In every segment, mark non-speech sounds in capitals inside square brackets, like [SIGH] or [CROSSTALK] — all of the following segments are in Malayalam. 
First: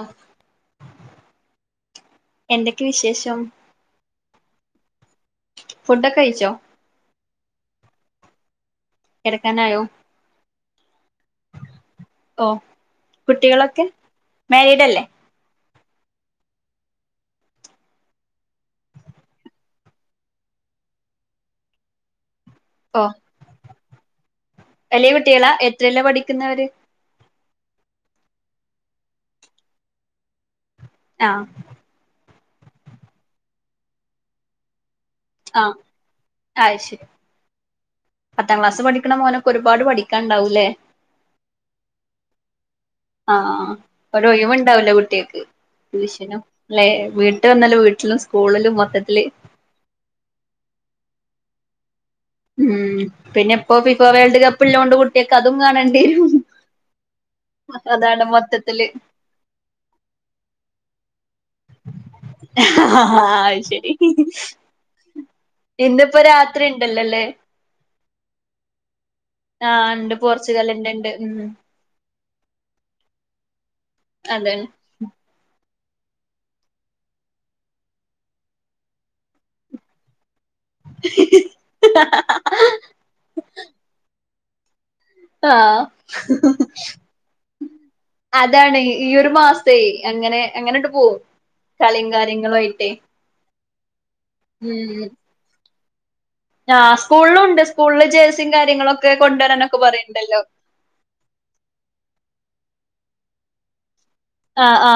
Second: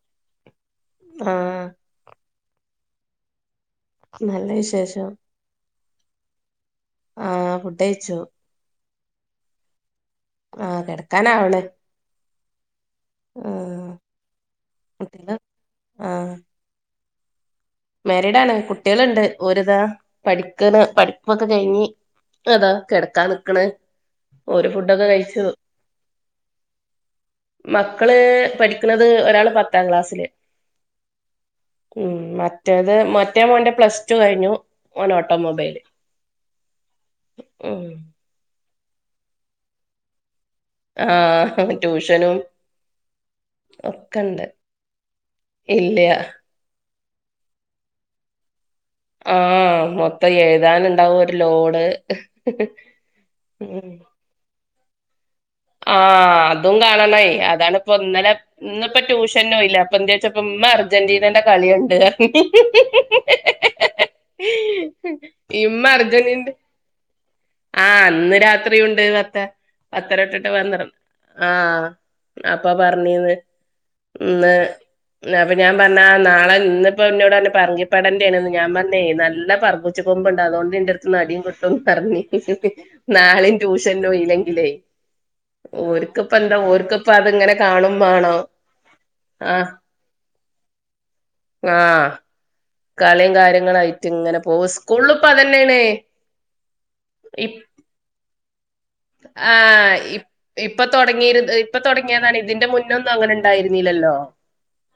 ആം ആഹ് എന്തൊ ന്തു വിശേഷം നല്ല വിശേഷം [INAUDIBLE] ഫുഡൊക്കെ കഴിച്ചോ [INAUDIBLE] ആഫുടഴിച്ചു കിടക്കാനായോ [INAUDIBLE] ആകിടക്കനാവണ് ഓ കുട്ടികളൊക്കെ മാരീഡ്ല്ലേ ആ [INAUDIBLE] മാരീഡണെ കുട്ടികളുണ്ട് ഒരിതാ പഠിക്കന്ന് പഠിപ്പൊക്കെ കഴിഞ് അതാ ഓ കിടക്കാ നിക്കണ് ഓര് ഫുഡൊക്കെ വലിയ കഴിച്ചു കുട്ടികളാ എത്രയിലാ പഠിക്കുന്നവര് മക്കള് പഠിക്കുന്നത് ഒരാള് പത്താം ക്ലാസ്സില് ആഹ് ഉം അ മറ്റേത് മറ്റേ മോന്റെ പ്ലസ് ടു കഴിഞ്ഞു ഓൻ ആഹ് ഓട്ടോമൊബൈല് അത് ശരി ആ പത്താം ക്ലാസ് പഠിക്കണ മോനൊരുപാട് പഠിക്കാണ്ടാവും ലേ ആഹ് ട്യൂഷനും ആ ഒക്കെണ്ട് ഒരൊയിവും ഉണ്ടാവില്ല കുട്ട്യോൾക്ക് ഇല്ല ടൂഷനും ല്ലെ വീട്ട് വന്നല്ല വീട്ടിലും സ്കൂളിലുംമോ ആ മൊത്തം എഴുതാനുണ്ടാവും ഒരു ലോഡ് ഉം പിന്നെ ഇപ്പോ ഫിഫവേൾഡ് കപ്പള്ളൊണ്ട് ആഅതും കാണണയ് അതാണ്പ്പ അതാണ് ഇന്നലെ മൊത്തത്തില് ഇന്ന്പ്പോ ട്യൂഷനും ഇല്ല അപ്പൊ എന്തച്ചപ്പ ഇമ്മ അർജന്റീനന്റെകാളീണ്ട് ആ അത് ശരി ക ഇമ്മ ഇന്നിപ്പോ അർജന്റി രാത്രി ഉണ്ടല്ലോല്ലേ ആന്ന് രാത്രി ഉണ്ട് പത്ത ആഹ് ഇണ്ട് പത്തരൊട്ട പോർച്ചുഗലിന്റെ വന്നരം ഇണ്ട് ഉം ആ അപ്പൊ പറഞ്ഞീന്ന് ന്ന് അതാണ് [UNINTELLIGIBLE] ഞാൻ പറഞ്ഞ ആ നാളെന്നിപ്പോ എന്നന്നോട്ന്നെ പറഞ്ഞിപ്പടേണ്ടെന്ന് ഞാൻ പറഞ്ഞേ നല്ല പറിച്ചു കൊമ്പ്ണ്ട് അതുകൊണ്ട്ന്റെറടുത്ത്ന്ന് നടിയും കി ട്ടുംന്ന് പറഞ്നാളെമ് ട്യൂഷനോ ഇല്ലെങ്ക ല്ലെ അതിങ്ങനെ കാണും വേണോ ആഅതാണ് ഈ ഒരു ആഹ് മാസേ അങ്ങനെ അങ്ങനെട്ട് പോകും കളിയും ആഹ് കാര്യങ്ങളുംആയി കളിയും കാര്യങ്ങളായിട്ട്ങ്ങനെ പോവാ സ്കൂളിപ്പതന്നെയണേ ആ സ്കൂളിലുണ്ട് സ്കൂളിൽ ജേഴ്സിയും കാര്യങ്ങളൊക്കെ ആ കൊണ്ടുവരാനൊക്കെ ഇ പറയണ്ടല്ലോ ഇപ്പൊ തുടങ്ങിയിര ഇപ്പൊ തുടങ്ങിയതാണ് ഇതിന്റെ- മുന്നൊന്നും അങ്ങനെ ഉണ്ടായിരുന്നില്ലല്ലോ ആ ആ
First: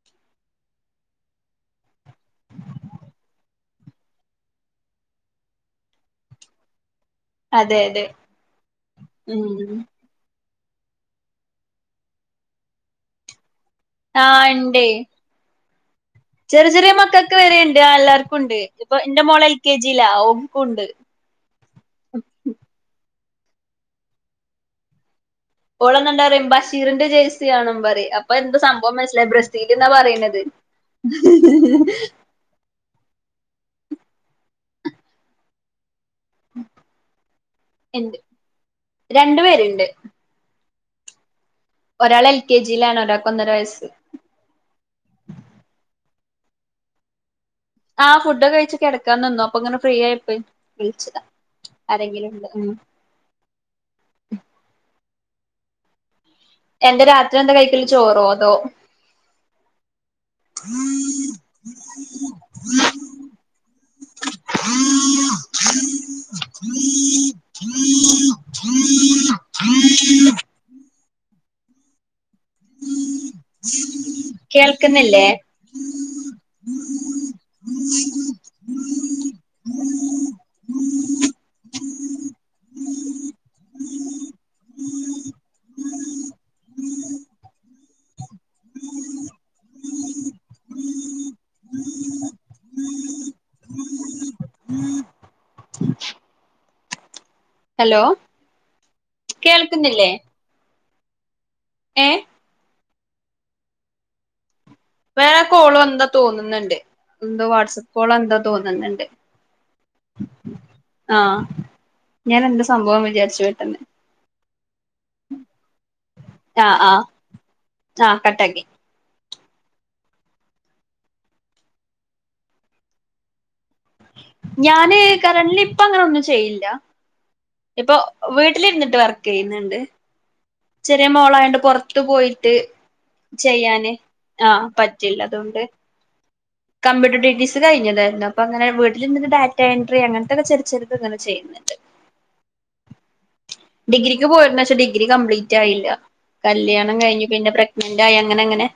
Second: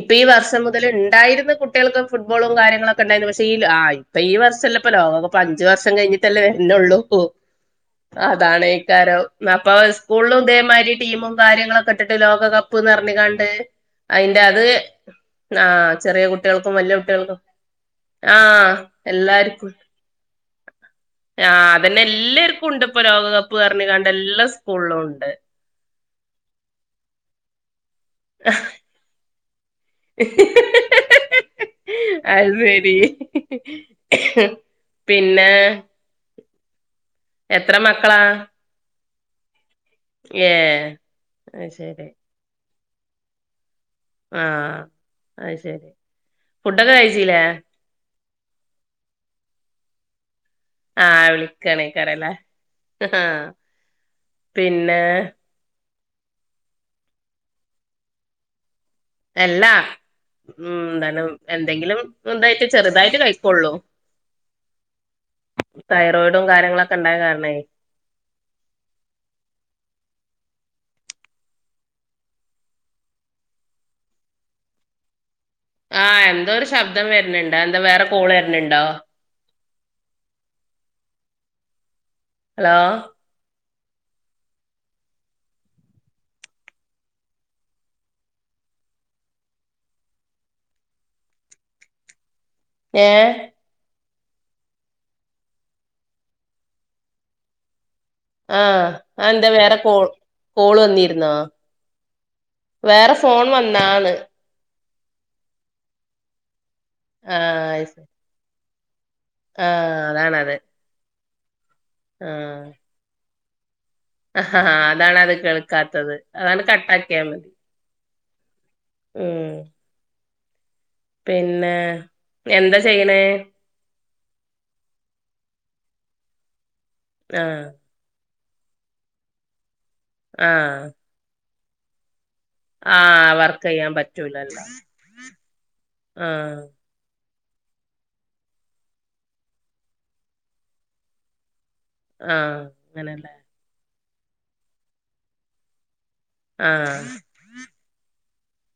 ഇപ്പൊ ഈ വർഷം മുതല് ണ്ടായിര്ന്ന കുട്ട്യ ൾക്ക് ഫുട്ബോളും കാര്യങ്ങളൊക്കെ ണ്ടായിന്നു പക്ഷെ ഈ ഇപ്പൊ ഈ വർഷല്ലപ്പൊ ലോകപ്പ് അഞ്ചു വർഷം കഴിഞ്ഞിട്ടല്ലേ വര് നൊള്ളൂ അതെ അതെ അതാണേക്കാരം ഉം ന്നപ്പം സ്കൂളിലു തേ മാരി ടീമും കാര്യങ്ങളൊക്കെ ഇട്ടിട്ട് ലോകകപ്പ് ന്ന് പർഞ്ഞിങ്ങാണ്ട് ആ ഇണ്ട് ആ ചെറിയ ചെറിയ മക്കക്ക് വരെണ്ട് ആ എല്ലാര്ക്കുണ്ട് ആഹ് ഇത്‌പ്പൊ ഇൻൻ്റെ മോളെൽ എല്ലാർക്കും കെ ജി ലാ ഓക്കുണ്ട് എല്ലാര്ക്ക്ണ്ട് പ്പ ലോകകപ്പ് പർഞ്ഞിങ്ങാണ്ട് എല്ലാ സ്കൂളിലുണ്ട് ഓളെന്നാണ്ടറിം ബഷീറിന്റെ ജേഴ് സി യാണം പറിം അപ്പൊ എന്ത് സംഭവം മൻസ്സിലായി ബ്ര സില്ന്നാ പറി ണത് അത് ശരി പിന്നെ എത്ര മക്കളാ രണ്ട് പേര്ണ്ട് ഏ ഒരാള് എൽ കെ ജി ജിയിലാണ് ഒരാൾക്ക് ഒന്നര വയസ് ആ അഅ് ശെരി ഫുഡൊക്കെ കഴിച്ചില്ലേ ആ ഫുഡൊക്കെ കഴിച്ച് കെടക്കാ നിന്നു അപ്പൊങ്ങനെ ഫ്രീ ആയപ്പേ ആ വിളിക്കണേക്കരല്ലേ ഉം പിന്നെ എന്താ രാത്രി എന്താ കൈക്കല് ചോറോ അതോ അല്ലാ ഉം എന്താണ് എന്തെങ്കിലും എന്താച്ച ചെറ്തായിട്ട് കഴിക്കൊള്ളൂ തൈറോയിഡും കാര്യങ്ങളൊക്കെ ണ്ടായ കാരണേ കേൾക്കുന്നില്ലേ ആ എന്തോ ഒരു ശബ്ദം വര്ണ് ണ്ട് എന്താ വേറെ കോൾ വര്ന്ന്ണ്ടോ ഹലോ ഏ ഹലോ ആ അഅ് ന്തേ വേറെ കോ കേൾക്കുന്നില്ലേ കോള് വന്നി ര്ന്നോ ഏ വേറെ ഫോൺ വന്നാ ന്ന് വേറെ കോള് എന്താ തോന്നുന്നുണ്ട് ന്തൊ ആഹ് അത് വാട്സആപ്പ് ശരി. കോള ന്തോ തോന്ന് വന്ന്ണ്ട് ആഹ് അതാണത് ആഹ ഞാൻ എന്റെ സംഭവം വിചാരിച്ചു [UNINTELLIGIBLE] ഹ ഹ അതാണത് കേൾക്കാത്തത് അഹ് ആണ്ട് ആഹ് ആഹ് കട്ടാക്കിയാൽ മതി ആഹ് കട്ടാക്കി ഉം പിന്നെ എന്താ ചെയ്യ്ണേ ഞാന് കറണ്ടില് ഇപ്പ അങ്ങനെ ഒന്നും ചെയ്യില്ല ആഹ ഇപ്പൊ വീട്ടിലിരുന്നിട്ട് വർക്ക് ചെയ്യുന്നുണ്ട് ആഹ് ചെറിയ മോളായൊണ്ട് പുറത്തു പോയി് ട്ട് ആഹ് വർക്ക് ചെയ്യാൻ ചെയ്യാന് പറ്റൂലല്ലോ ആഹ് പറ്റില്ല അതുകൊണ്ട് ആഹ് കമ്പ്യൂട്ടർ ടി ടി സി ത് കഴിഞ്ഞതായിരുന്നു അപ്പൊ അങ്ങനെ വീട്ടിൽിന്റെ ഡാറ്റ എൻട്രി അങ്ങനത്തെൊക്കെറ ചെറത്ങ്ങെ ചെയ്യുന്നുണ്ട് ആഹ് അങ്ങനെല്ലേ ഡിഗ്രിക്ക് പോയിരുന്നു പക്ഷെ ഡിഗ്രി കപ്ലീറ്റ് ആയില്ല കല്യാണം കഴിഞ് പിന്നെ പ്രഗ്നന്റ് ആയെ ങ്ങനെ ങ്ങനെ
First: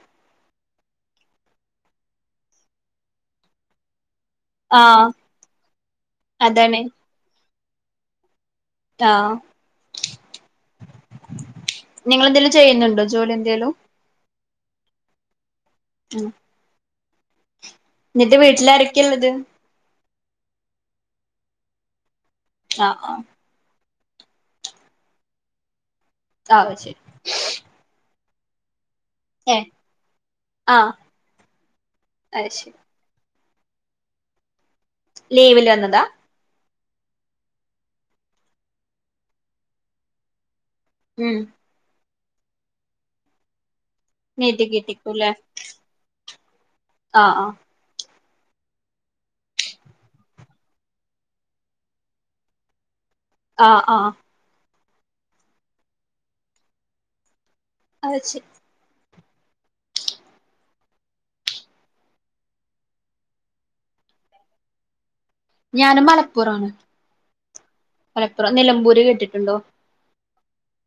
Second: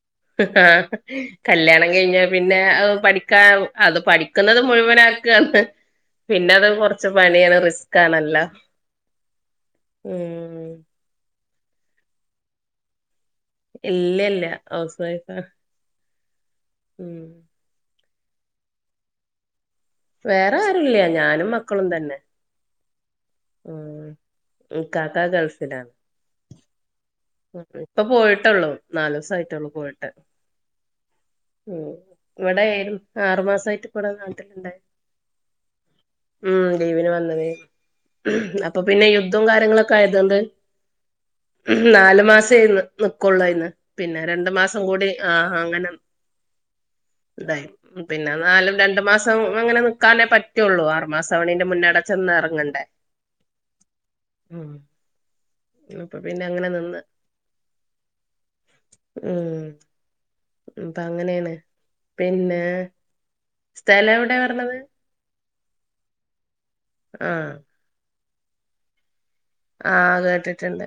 ആ കല്യാണം കഴിഞ്ഞ പിന്നെ പഠിക്കാ അത് പഠി ക്കുന്നത് മുഴുവന ആഹ് ആക്കാണ് പിന്നെ അത് അതാണ് കുറച്ച് പണിയാണ് റിസ് കാണല്ല റ്റാഹ് നിങ്ങളെന്തെങ്കിലും ചെയ്യുന്നുണ്ടോ ജോലി എ ഇല്ല ല്ല ഹൗസ് വൈഫ ഉം ഉം ന്നിട്ട് വീട്ടില് ആരൊക്കെ ള്ളത് വേറെ ആരുല്ല ഞാനും മക്കളും തന്നെ ആ ആ ഇകാക്ക ഗൾഫിലാണ് ആവ ശരി ട്ടൊള്ളൂ നാലു ഏഹ് സായിട്ടൊള്ളൂ പോയിട്ട് ആഹ് ഉം അത് ഇവിടെ ശരി ലും ആറു മാസായിട്ട് ഇപ്പടെ നാട്ടില് ണ്ട് ലീവിൽ വന്നതാ ഉം ലീവിന് വന്നെതെര്ന്നു അപ്പൊ പിന്നെ യുദ്തും കാര്യങ്ങളൊക്കെ ആയതോണ്ട് ഉം മ് ന്നാലും മാസേന്ന് നിക്കൊള്ളയിന് പിന്നെ രണ്ടു നീട്ടി മാസം കൂടി കിട്ടിക്കൂല്ലേ ആ അങ്ങന ആഹ് ആഹ് ഇതായി പിന്നെ എന്നാലും രണ്ടു മാസം അങ്ങനെ നിക്കാനേ പറ്റുള്ളൂ ആറുമാസം ആവ്ണീന്റെ മുന്നടച്ചെ ന്ന് എറങ്ങണ്ടേ പി ആ ആ ഉം [UNINTELLIGIBLE] പിന്നെ അങ്ങനെ നിന്ന് അഹ് ശ് ഉം മ് പ്പ അങ്ങനെയാണ് പിന്നെ സ്ഥലം എവിടെയാറഞ്ഞത് ഞാന് മലപ്പുറം ആണ് ആ മലപ്പുറം നിലമ്പൂര് കേട്ട് ആ അതെ ട്ടിണ്ട്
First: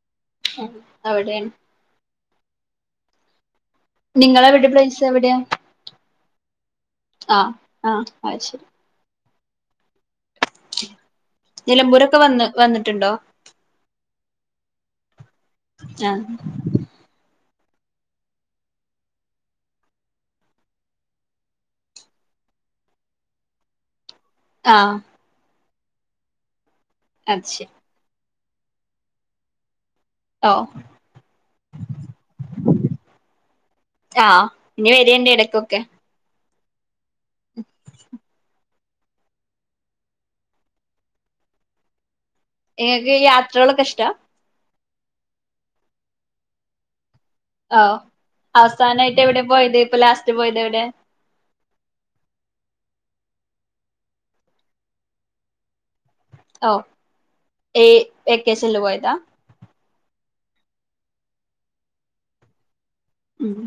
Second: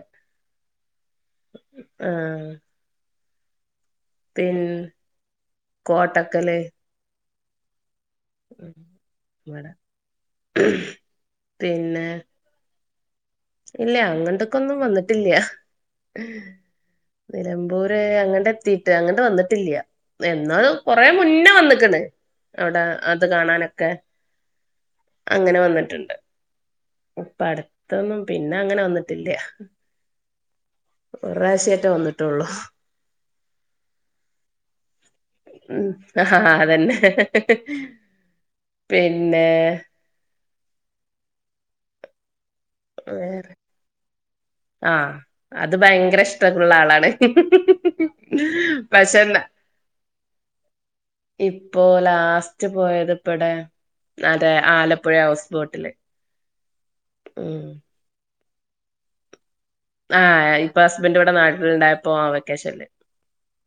ഹെൻ അവിടെണ് ആ നിങ്ങളെവിടെ പ്ലൈസ് എവിടെയാ ക്കലേ അ ആ അഹ് ശരി ഇവട നിലമ്പൂരൊക്കെ വന്ന് വന്ന് ട്ട്ണ്ടോ ഇല്ല അങ്ങൻ ത്ത്ക ഒന്നും വന്നി ഇല്ല ആഹ് നിലമ്പൂര് അങ്ങട്ട് എത്തീട്ട് അങ്ങട്ട് വന്നിട്ടില്ല എന്നാ കൊറെ മുന്നേ വന്ന്ക്ക്ണ് അവിടെ ആ ഇത് കാണാനൊക്കെ ആഹ് അങ്ങനെ വന്നി ഇണ്ട് അത് ഇപ്പട് ശരി തൊന്നും പിന്നെ അങ്ങനെ വന്നിട്ടില്ല ഓഹ് ഒറപ്രാവശ്യേറ്റ വന്നുട്ടൊള്ളു ആഹ്യ് ഇനി വരയിണ്ടി ഇടക്കൊക്കെ തന്നെ ഹ് ഹ് ഹ് ഹ് ഹേ പിന്നേ എങ്ങക്ക് വേറെ യാത്രകളൊക്കെ ഇഷ്ട ആഹ് അത് ഭയങ്കര ഇഷ്ടക്കുള്ള ആളാണ് ഓ പക്ഷെ ന അവസാനായിട്ടെവിടെ പോയത് ഇപ്പൊ ലാസ്റ്റ് പോയത് എവിടെ ഇപ്പോൊ ലാസ്റ്റ് പോയത് ഇപ്പടെ അതേ ആലപ്പുഴ ഹൗസ് ബോട്ടില് ഓ ഉം ഏ വെക്കേഷനിൽ പോയതാ ആഹ് ഇപ്പൊ ഹസ്ബെന്റിവിടെ നാട്ടിലിണ്ടായപ്പോ ആ വെക്കേഷനിൽ ഉം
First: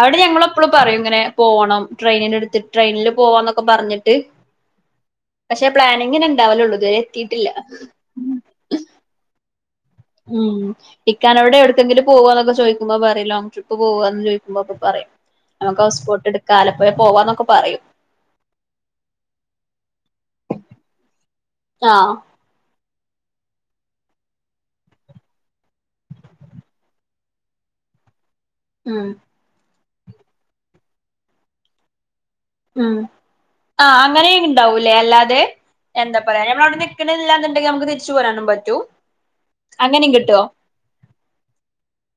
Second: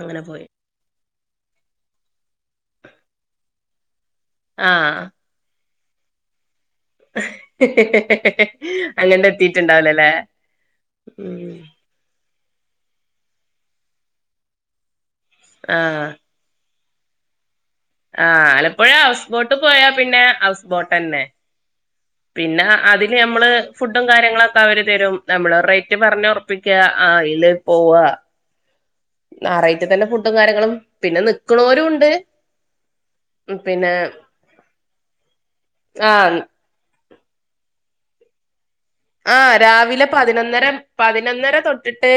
അവിടെ ഞങ്ങളെപ്പളും പറയും ഇങ്ങനെ പോണം ട്രെയിൻന്റെടത് ട്രെയിനില് പോവ്വാന്നൊക്കെ പറഞ്ഞിട്ട് പക്ഷെ പ്ലാനിങ്ങിങ്ങനേണ്ടവലൊള്ളൂ ഹ് ഹ് ഹ് ഹേ അങ്ങണ്ടേതീട്ടില്ല ഉം ഇക്കാനോട് എവടക്കെങ്കിലും പോവ്വാണൊക്കെ ചോദി ചോയ്ക്കുമ്പോ പറയും ലോങ്ങ്ട്രിപ്പ് പോവാന്ന് ചോയ്ക്കുമ്പോഅപ്പൊ പറയും നമുക്ക് ഹോട്ട്സ്പോട്ട്എടുക്കലോ വേം പോവാന്നൊക്കെപ്പറയും ആ ആലപ്പുഴ ഹൗസ്ബോട്ട് പോയപ്പിന്നെ ഹൗസ്ബോട്ടന്നെ. ആഹ് പിന്നെ അതിൻ പിന്നെ നമ്മള് ഫുഡും കാര്യങ്ങളൊക്കെ അവര് തരും നമ്മള് റേറ്റ് പറഞ്ഞുറപ്പിക്ക ആ അയില് പോവ. ഉം ഇതുതന്നെ ഫുഡും കാര്യങ്ങളും പിന്നെ നിക്കണോരുണ്ട് ഉം ആ് അങ്ങനെയിണ്ടാവൂലെ അല്ലാതെ ആഹ് എന്താപറയാ ഞമ്മളവിടുന്ന് നിക്കന്ല്ലാന്നിണ്ടെങ്കിൽ നമുക്ക് തിരിച്ചു പോരാനും പറ്റും ആഹ് രാവിലെ അങ്ങനെയും കിട്ടുവോ പതിനൊന്നര പതിനൊന്നര തൊട്ടിട്ട്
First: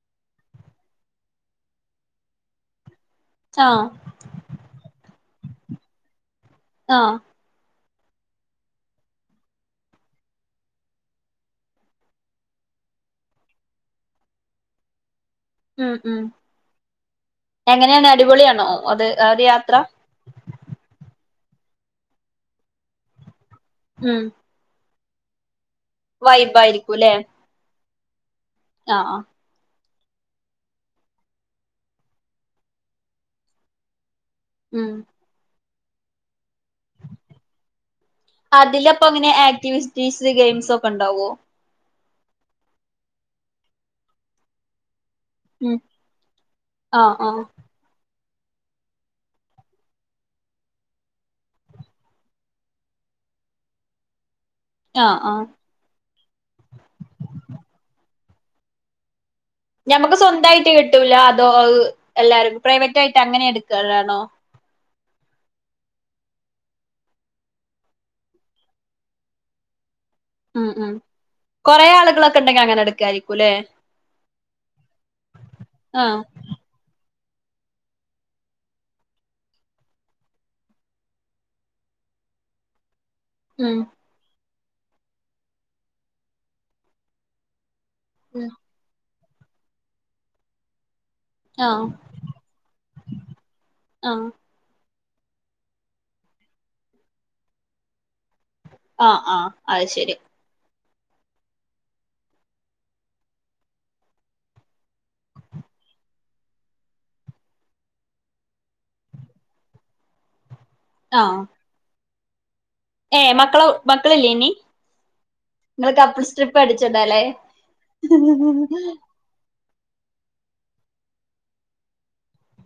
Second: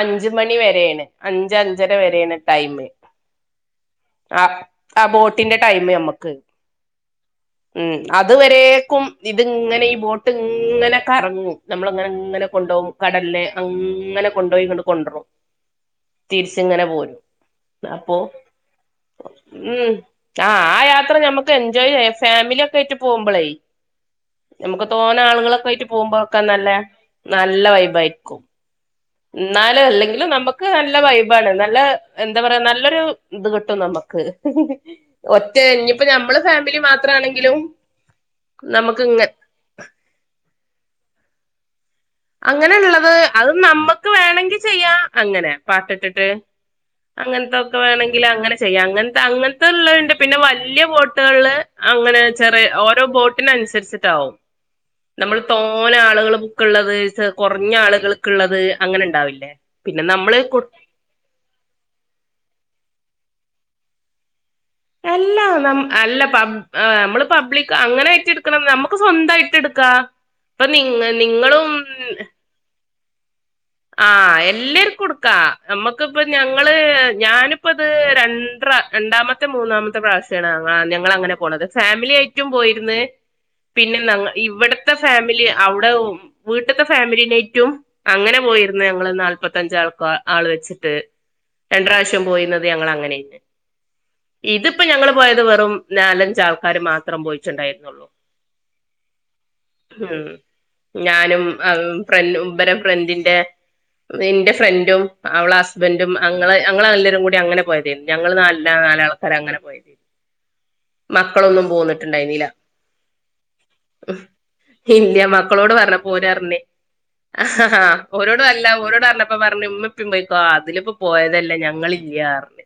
അഞ്ചു മണി വരെയാണ് അഞ്ച അഞ്ചര വരെയാണ് ടൈം ആഹ് ആ ആ ബോട്ട ത്തിന്റെ ടൈം ഞമ്മക്ക് ആഹ് ഉം അതുവരേക്കും ഇത്ങ്ങനെ ഈ ബോട്ട്ങ്ങനെ. കറങ്ങും നമ്മളങ്നെങ്ങനെ കൊണ്ടോവും കടലിൽ അങ്ങനെകൊണ്ടോയിങ്ങട് കൊണ്ടറും. ഉം ഉം തിരിച്ങ്ങനെ പോരും എങ്ങനെയാണ് അപ്പോ അടിപൊളിയാണോ അത് ആ ഒരു യാത്ര ഉം ആ ആ യാത്ര ഞമ്മക്ക് എൻജോയ് ചെയ്യ ഫാമിലി ഒക്കെ ആയിട്ട് പോകുമ്പോളേ ഉം തോന്ന ആളുകളൊക്കെ ആയിട്ട് [UNINTELLIGIBLE] നല്ല വൈബായിരിക്കുംല്ലേ നല്ല വൈബായിര് ക്കും ആഹ് ആഹ് എന്നാലും ല്ലേ ല്ല നമക്ക് നല്ല വൈബാണ് നല്ല എന്താ പറയാ നല്ലൊരു ഇത് കിട്ടും നമക്ക് ഹ ഹ ഒ... ഇഞ് ഇപ്പ നമ്മള് ഫാമി നമുക്ക് അതിലപ്പൊ ഇങ്ങ അങ്ങനെ ആക്ടിവിറ്റീസ് ഗെയിംസ് ഒക്കെ ഉണ്ടാവോ അങ്ങനെള്ളത് അത് നമ്മക്ക് വേണെങ്കി ചെയ്യാ അങ്ങനെ ഉം പാട്ട് ട്ട്ട്ട് ആഹ് ആഹ് അങ്ങനത്തൊക്കെ വേണേ അങ്ങനെ ചെയ്യാം അങ്ങൻത്തെ അങ്ങൻത്തെള്ളണ്ട് പിന്നെ വല്യ ബോട്ടുകള് അങ്ങനെ ചെറിയ ഓരോ ബോട്ടിനനുസരിച്ചിട്ടാവും ആഹ് നമ്മള് ആഹ് തോനെ ആള്കള് ബുക്ള്ളത് കുറഞ്ഞ ആളുകൾക്ള്ളത് അങ്ങനെ ണ്ടാവില്ലേ ഞമ്മക്ക് സ്വന്തയിട്ട് കിട്ടൂല അതോ അഹ് എല്ലാർക്ക [UNINTELLIGIBLE] അങ്ങനെ എടുക്കുലാണോ അല്ല അല്ലബ നമ്മള് പബ്ലിക് അങ്ങനെയിട്ട് എടുക്കണം നമക്ക് സ്വന്തയിട്ട് എടുക്കാ ഇപ്പ ഉം ഉം നിങ്ങ നിങ്ങളും കൊറേ ആളുകളൊക്കെ ഉണ്ടെങ്കിൽ അങ്ങനെ എടുക്കായിരിക്കുംല്ലേ ആ എല്ലർക്കും ഇട്ക്കാ നമ്മക്ക് ആഹ് ഇപ്പം ഞങ്ങള് ഞാനിപ്പ ഇത് രണ്ട്‌റാ രണ്ടാമ ത്തെ മൂന്നാമത്തെ പ്രാവശ്യാണ് ഞങ്ങള് അങ്ങനെ പോണത് ഫാമിലി ആയിട്ടും പോയിര്ന്ന് ഉം പിന്നെ [UNINTELLIGIBLE] ഇവിടത്തെ ഫാമിലി അവിടെ വീട്ട്ത്തെ ഫാമിലിനെറ്റും അങ്ങനെ ഉം പോയിര്ന്നു ഞങ്ങള് ഇന്നാള് മുപ്പത്തഞ്ചാൾക്ക ആള് വെച്ചിട്ട് ആഹ് രണ്ട്‌ റാവശ്യം പോയിര്ന്നത് ഞങ്ങള് അങ്ങനെയ്ന്ന് ആഹ് ഇതിപ്പോ ഞങ്ങള് പോയത് വെറും നാലഞ്ചു ആൾക്കാര് മാത്രം പോയിട്ട്ണ്ടായിര്ന്നുള്ളൂ ആ ആ അയ് ശരി ഉം ഞാനും ഫ്രന്റും ഫ്രണ്ടിന്റെ ഇന്റെ ഫ്രണ്ടും അവളെ ഹസ്ബന്റും അങ്ങള് അങ്ങള് എല്ലാരും കൂടി അങ്ങനെ പോയതയ്നു ഞങ്ങള് നാല നാലാളും ര അങ്ങനെ പോഴി ആഹ് മക്കളൊന്നും പോന്ന ണ്ടായിന്നില്ല ഏഹ് മക്കളെ മക്കളില്ലേ ഇനി ഇല്ല മക്കളോട് നിങ്ങള് പറഞ്ഞപ്പോ ഓര് കപ്പിൾസ് ട്രിപ്പ് ർഞ്ഞേ അടിച്ചിണ്ടാല്ലേ ആ ആ ഓരോടും അല്ല ഓരോടും അറിഞ്ഞപ്പോ പറ മ്മീം ഇപ്പിം പോയിക്കോ അതിലിപ്പോ പോയതല്ലേ ഞങ്ങള് ഇല്ല അർഞ്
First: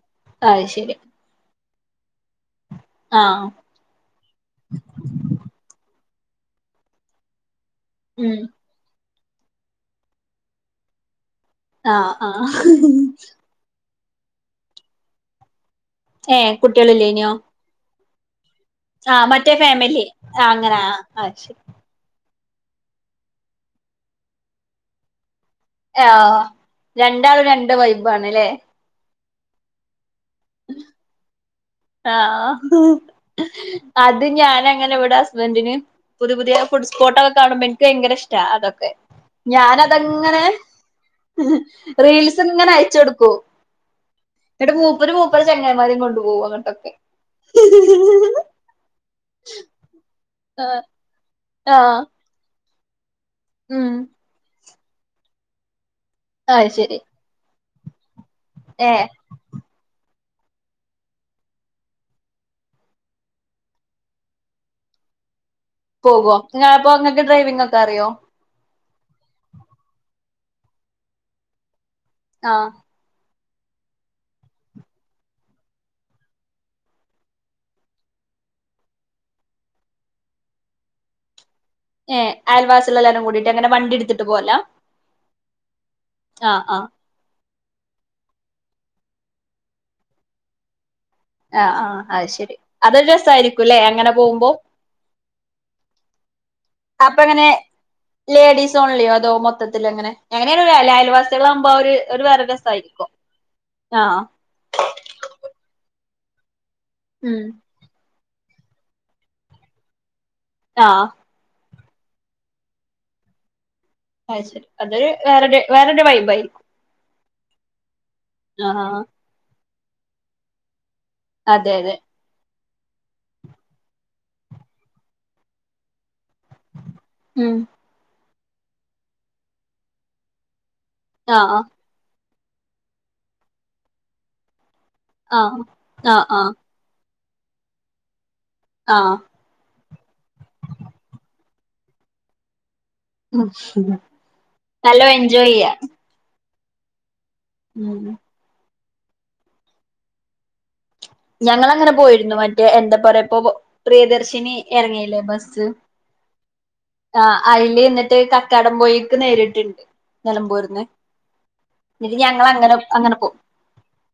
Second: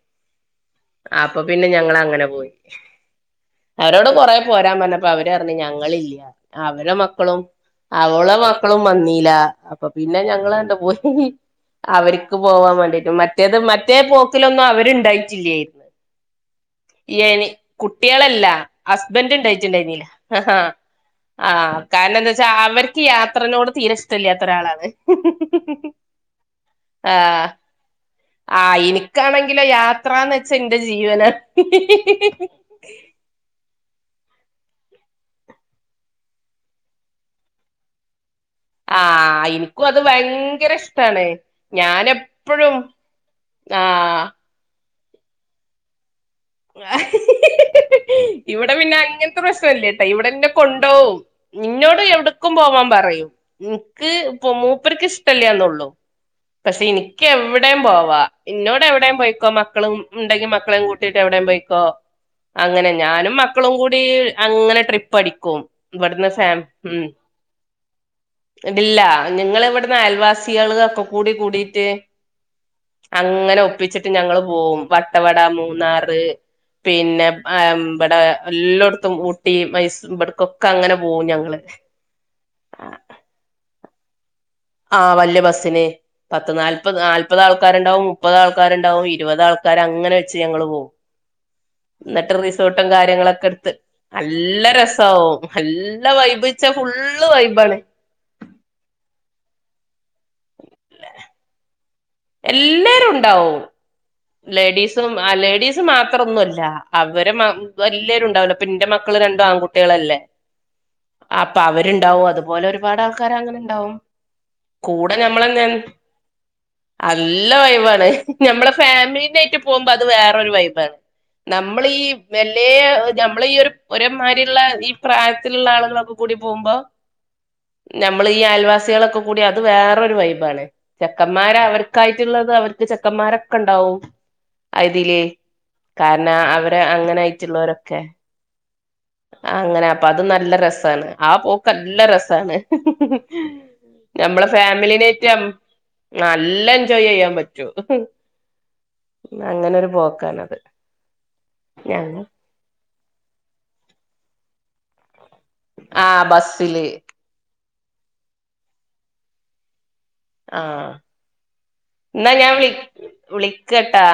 അയ് ശരി അപ്പൊ പിന്നെ ഞങ്ങള്ങ്ങനെ പോയി ആഹ് അവരോട് കൊറെ പോരാൻ പറഞ്ഞപ്പോ അവര് പറഞ് ഞങ്ങളില്ല അവരെ മക്കളും ഉം അവളും മക്കളും വന്നി- ല്ല അപ്പൊ പിന്നെ ഞങ്ങളങ്ങട് പോയി ആഹ് അവർക്ക് ആഹ് പോവാൻ വേണ്ടിട്ട് മറ്റേത് മ മറ്റേ പോക്കിലൊന്നും അവരുണ്ടായിട്ടില്ലായിരുന്നു ഏ കുട്ടികളില്ലേനോ കുട്യ ളല്ല ഹസ്ബന്റ് ഉണ്ടായിട്ടുണ്ടായില്ല ആ ആഹ് ഹ് അങ്ങനെ ആഹ് അത് അ ശരി കാരണം എന്താ- അവർക്ക് യാത്രനോട് തീരെ ഇഷ്ടല്ലാത്ത ഒരാളാണ് ആ രണ്ടാളും രണ്ട് വൈ ബാണ്ല്ലേ ക്കാണെങ്കിലോ യാ ത്രാന്ന് വെച്ചാ ഐന്റെ ജീവനാ ആ അത് ഞാനങ്ങനെ ഇവിടെ ഹസ്ബൻ്റിന് പുതിയ പുതിയ ഫുഡ് സ്പോട്ടൊക്കെ കാണുമ്പോൾ എനിക്ക് ഭയങ്കര ഇഷ് ടാ അതൊക്കെ ആഹ് എനിക്കും അത് ഞാനതെങ്ങനെ ഭയങ്കര ഇഷ്ടാണ് റീൽസ് ഇങ്ങനെ ഞാനെപ്പഴും അയച്ചു കൊടുക്കും ആഹ് എന്നിട്ട് മൂ മൂപ്പര് മൂപ്പരുടെ ചങ്ങായിമാരേം കൊണ്ടു പോകും അങ്ങട്ടൊക്കെ ആ ഇവിടെ പിന്നെ അങ്ങനത്തെ പ്രശ്നല്ലട്ടാ ഇവിടെന്നെ ആഹ് കൊണ്ടോവും ആഹ് നിന്നോട് എവിട്ക്കും പോവാൻ പറയും ഉം നിക്ക് ഇപ്പൊ മൂ മൂപ്പർക്ക് ഇഷ്ടല്യാനേ ഉള്ളൂ അത് പക്ഷെ ശരി എനിക്ക് എവ എവിടെയും പോവാ ഇന്നോട് ഏഹ് എവിടെയും പോയിക്കോ മക്കളും ഉണ്ടെങ്കി മക്കളേ കൂ ട്ടീട്ട് എവിടേം പോയിക്കോ അങ്ങനെ ഞാനും മക്കളും കൂടി അങ്ങനെ ട്രിപ്പ് അടിക്കും ഇവിടുന്ന് പോകോ ഫാം നിങ്ങള് അപ്പൊ ഉം ഇങ്ങക്ക് ഡ്രൈവിംഗ് ഒക്കെ അറിയോ വിടില്ല നിങ്ങ ഇവിടുന്ന് അയൽവാസി കുട്ടികള് ഒക്കെ കൂടി കൂടിട്ട് ആ അങ്ങനെ ഒപ്പിച്ചിട്ട് ഞങ്ങൾ പോകും വട്ടവട മൂ മൂന്നാറ്, പിന്നെ ഇവടെ എല്ലോട്ത്തും ഊട്ടി, മൈസു ഇവട്ക്കൊക്കെ അങ്ങനെ പോവും ഞങ്ങള്. ഏ ആൽവാസിയേളല്ലാരും കൂടിയിട്ട് എങ്ങനെ വണ്ടി ഇട്ത്ത് ആ വല്യ ബസിന്, പത്ത് ആഹ് ആഹ് നാല്പത് നാല്പത് ആൾ ആൾക്കാരുണ്ടാവും മുപ്പത് ആൾകാരുണ്ടാവും ഇരുപത് ആൾക്കാർ അങ്ങനെ വെച്ച് ഞങ്ങൾ പോകും ആഹ് ആഹ് അത് ഇന്നട്ട് ശരി റിസോർട്ടും അതൊരു കാര്യങ്ങളൊക്കെ ഇട്ത്ത് രസായിരിക്കുംല്ലേ അങ്ങനെ പോകുമ്പോ നല്ല രസാവും നല്ല വൈബ്ച്ച അപ്പൊ ഫുള്ള് എങ്ങനെ വൈബാണ്. മൊത്തത്തിൽ അങ്ങനെ [UNINTELLIGIBLE] അയൽവാസിയോളാവുമ്പോ അവര് എല്ലാരും ഇണ്ടാവും ആഹ് ലേഡീസും ആ ലേഡീസ് മാ അത്രൊന്നുല്ലാ. അവരെ ഉം മ വല്ല്യയരു ഉണ്ടാവല് പ്പം ഇന്റെ മക്കൾ രണ്ടും ആൺകുട്ടിയേളല്ലേ ആഹ് അപ്പ അവ രുണ്ടാവും അതുപോലെ ഒരുപാട് ആൾക്കാര് അങ്ങനെ ഉണ്ടാവും. അത് ശരി. അത് കൂടെ ഞമ്മളെ വേറൊര് വേറൊര് വൈബായിരിക്കും. നല്ല വൈവാണ് ഞമ്മള ആ ഫാമിലിനെറ്റ് പോകുമ്പ അത് വേറൊരു വൈബാണ് അതെ അതെ നമ്മളീ വെ [UNINTELLIGIBLE] നമ്മളി ഒരു ഒരെമാരിള്ള ഈ പ്രായത്തില്ള്ള ആളുകളൊക്കെ കൂടി പോകുമ്പോ ഉം ന മ്മളി അയൽവാസികളൊക്കെ കൂടി അത് വേറൊരു വൈബാണ് ആ ചെക്കന്മാര് അവർക്കായി ട്ട് ള്ളത് അവര്ക്ക് ചെക്കന്മാരെ ക്കെണ്ടാവും അതില് ആ ആ കാരണം ആ അവര് അങ്ങനെ [UNINTELLIGIBLE] ആ അങ്ങനെ അപ്പ അത് നല്ല രസണ് ആപോക്ക് നല്ല രസാണ് ഉം. നമ്മളെ നല്ല ഫാമിലീനെറ്റ് എൻജോയ് ചെയ്യാ നല്ല എൻജോയ് ചെയ്യൻ പറ്റും ഉം റ്റു അങ്ങനൊരു പോക്കാണത് ഞങ്ങള് അങ്ങനെ ഞങ്ങ പോയിരുന്നു മറ്റേ എന്താ പറയപ്പോ പ്രിയദർശിനി ഇറങ്ങയില്ലേ ബസ് ആഹ് ബസ്സില് ഇനി എന്നിട്ട് കക്കാടം പോയിക്ക് നേരിട്ട്ണ്ട് ആഹ് എന്നാ ഞാൻ ഞങ്ങളങ്ങനെ വിളി അങ്ങനെ അങ്ങനെ പോ വിളിക്കട്ടാ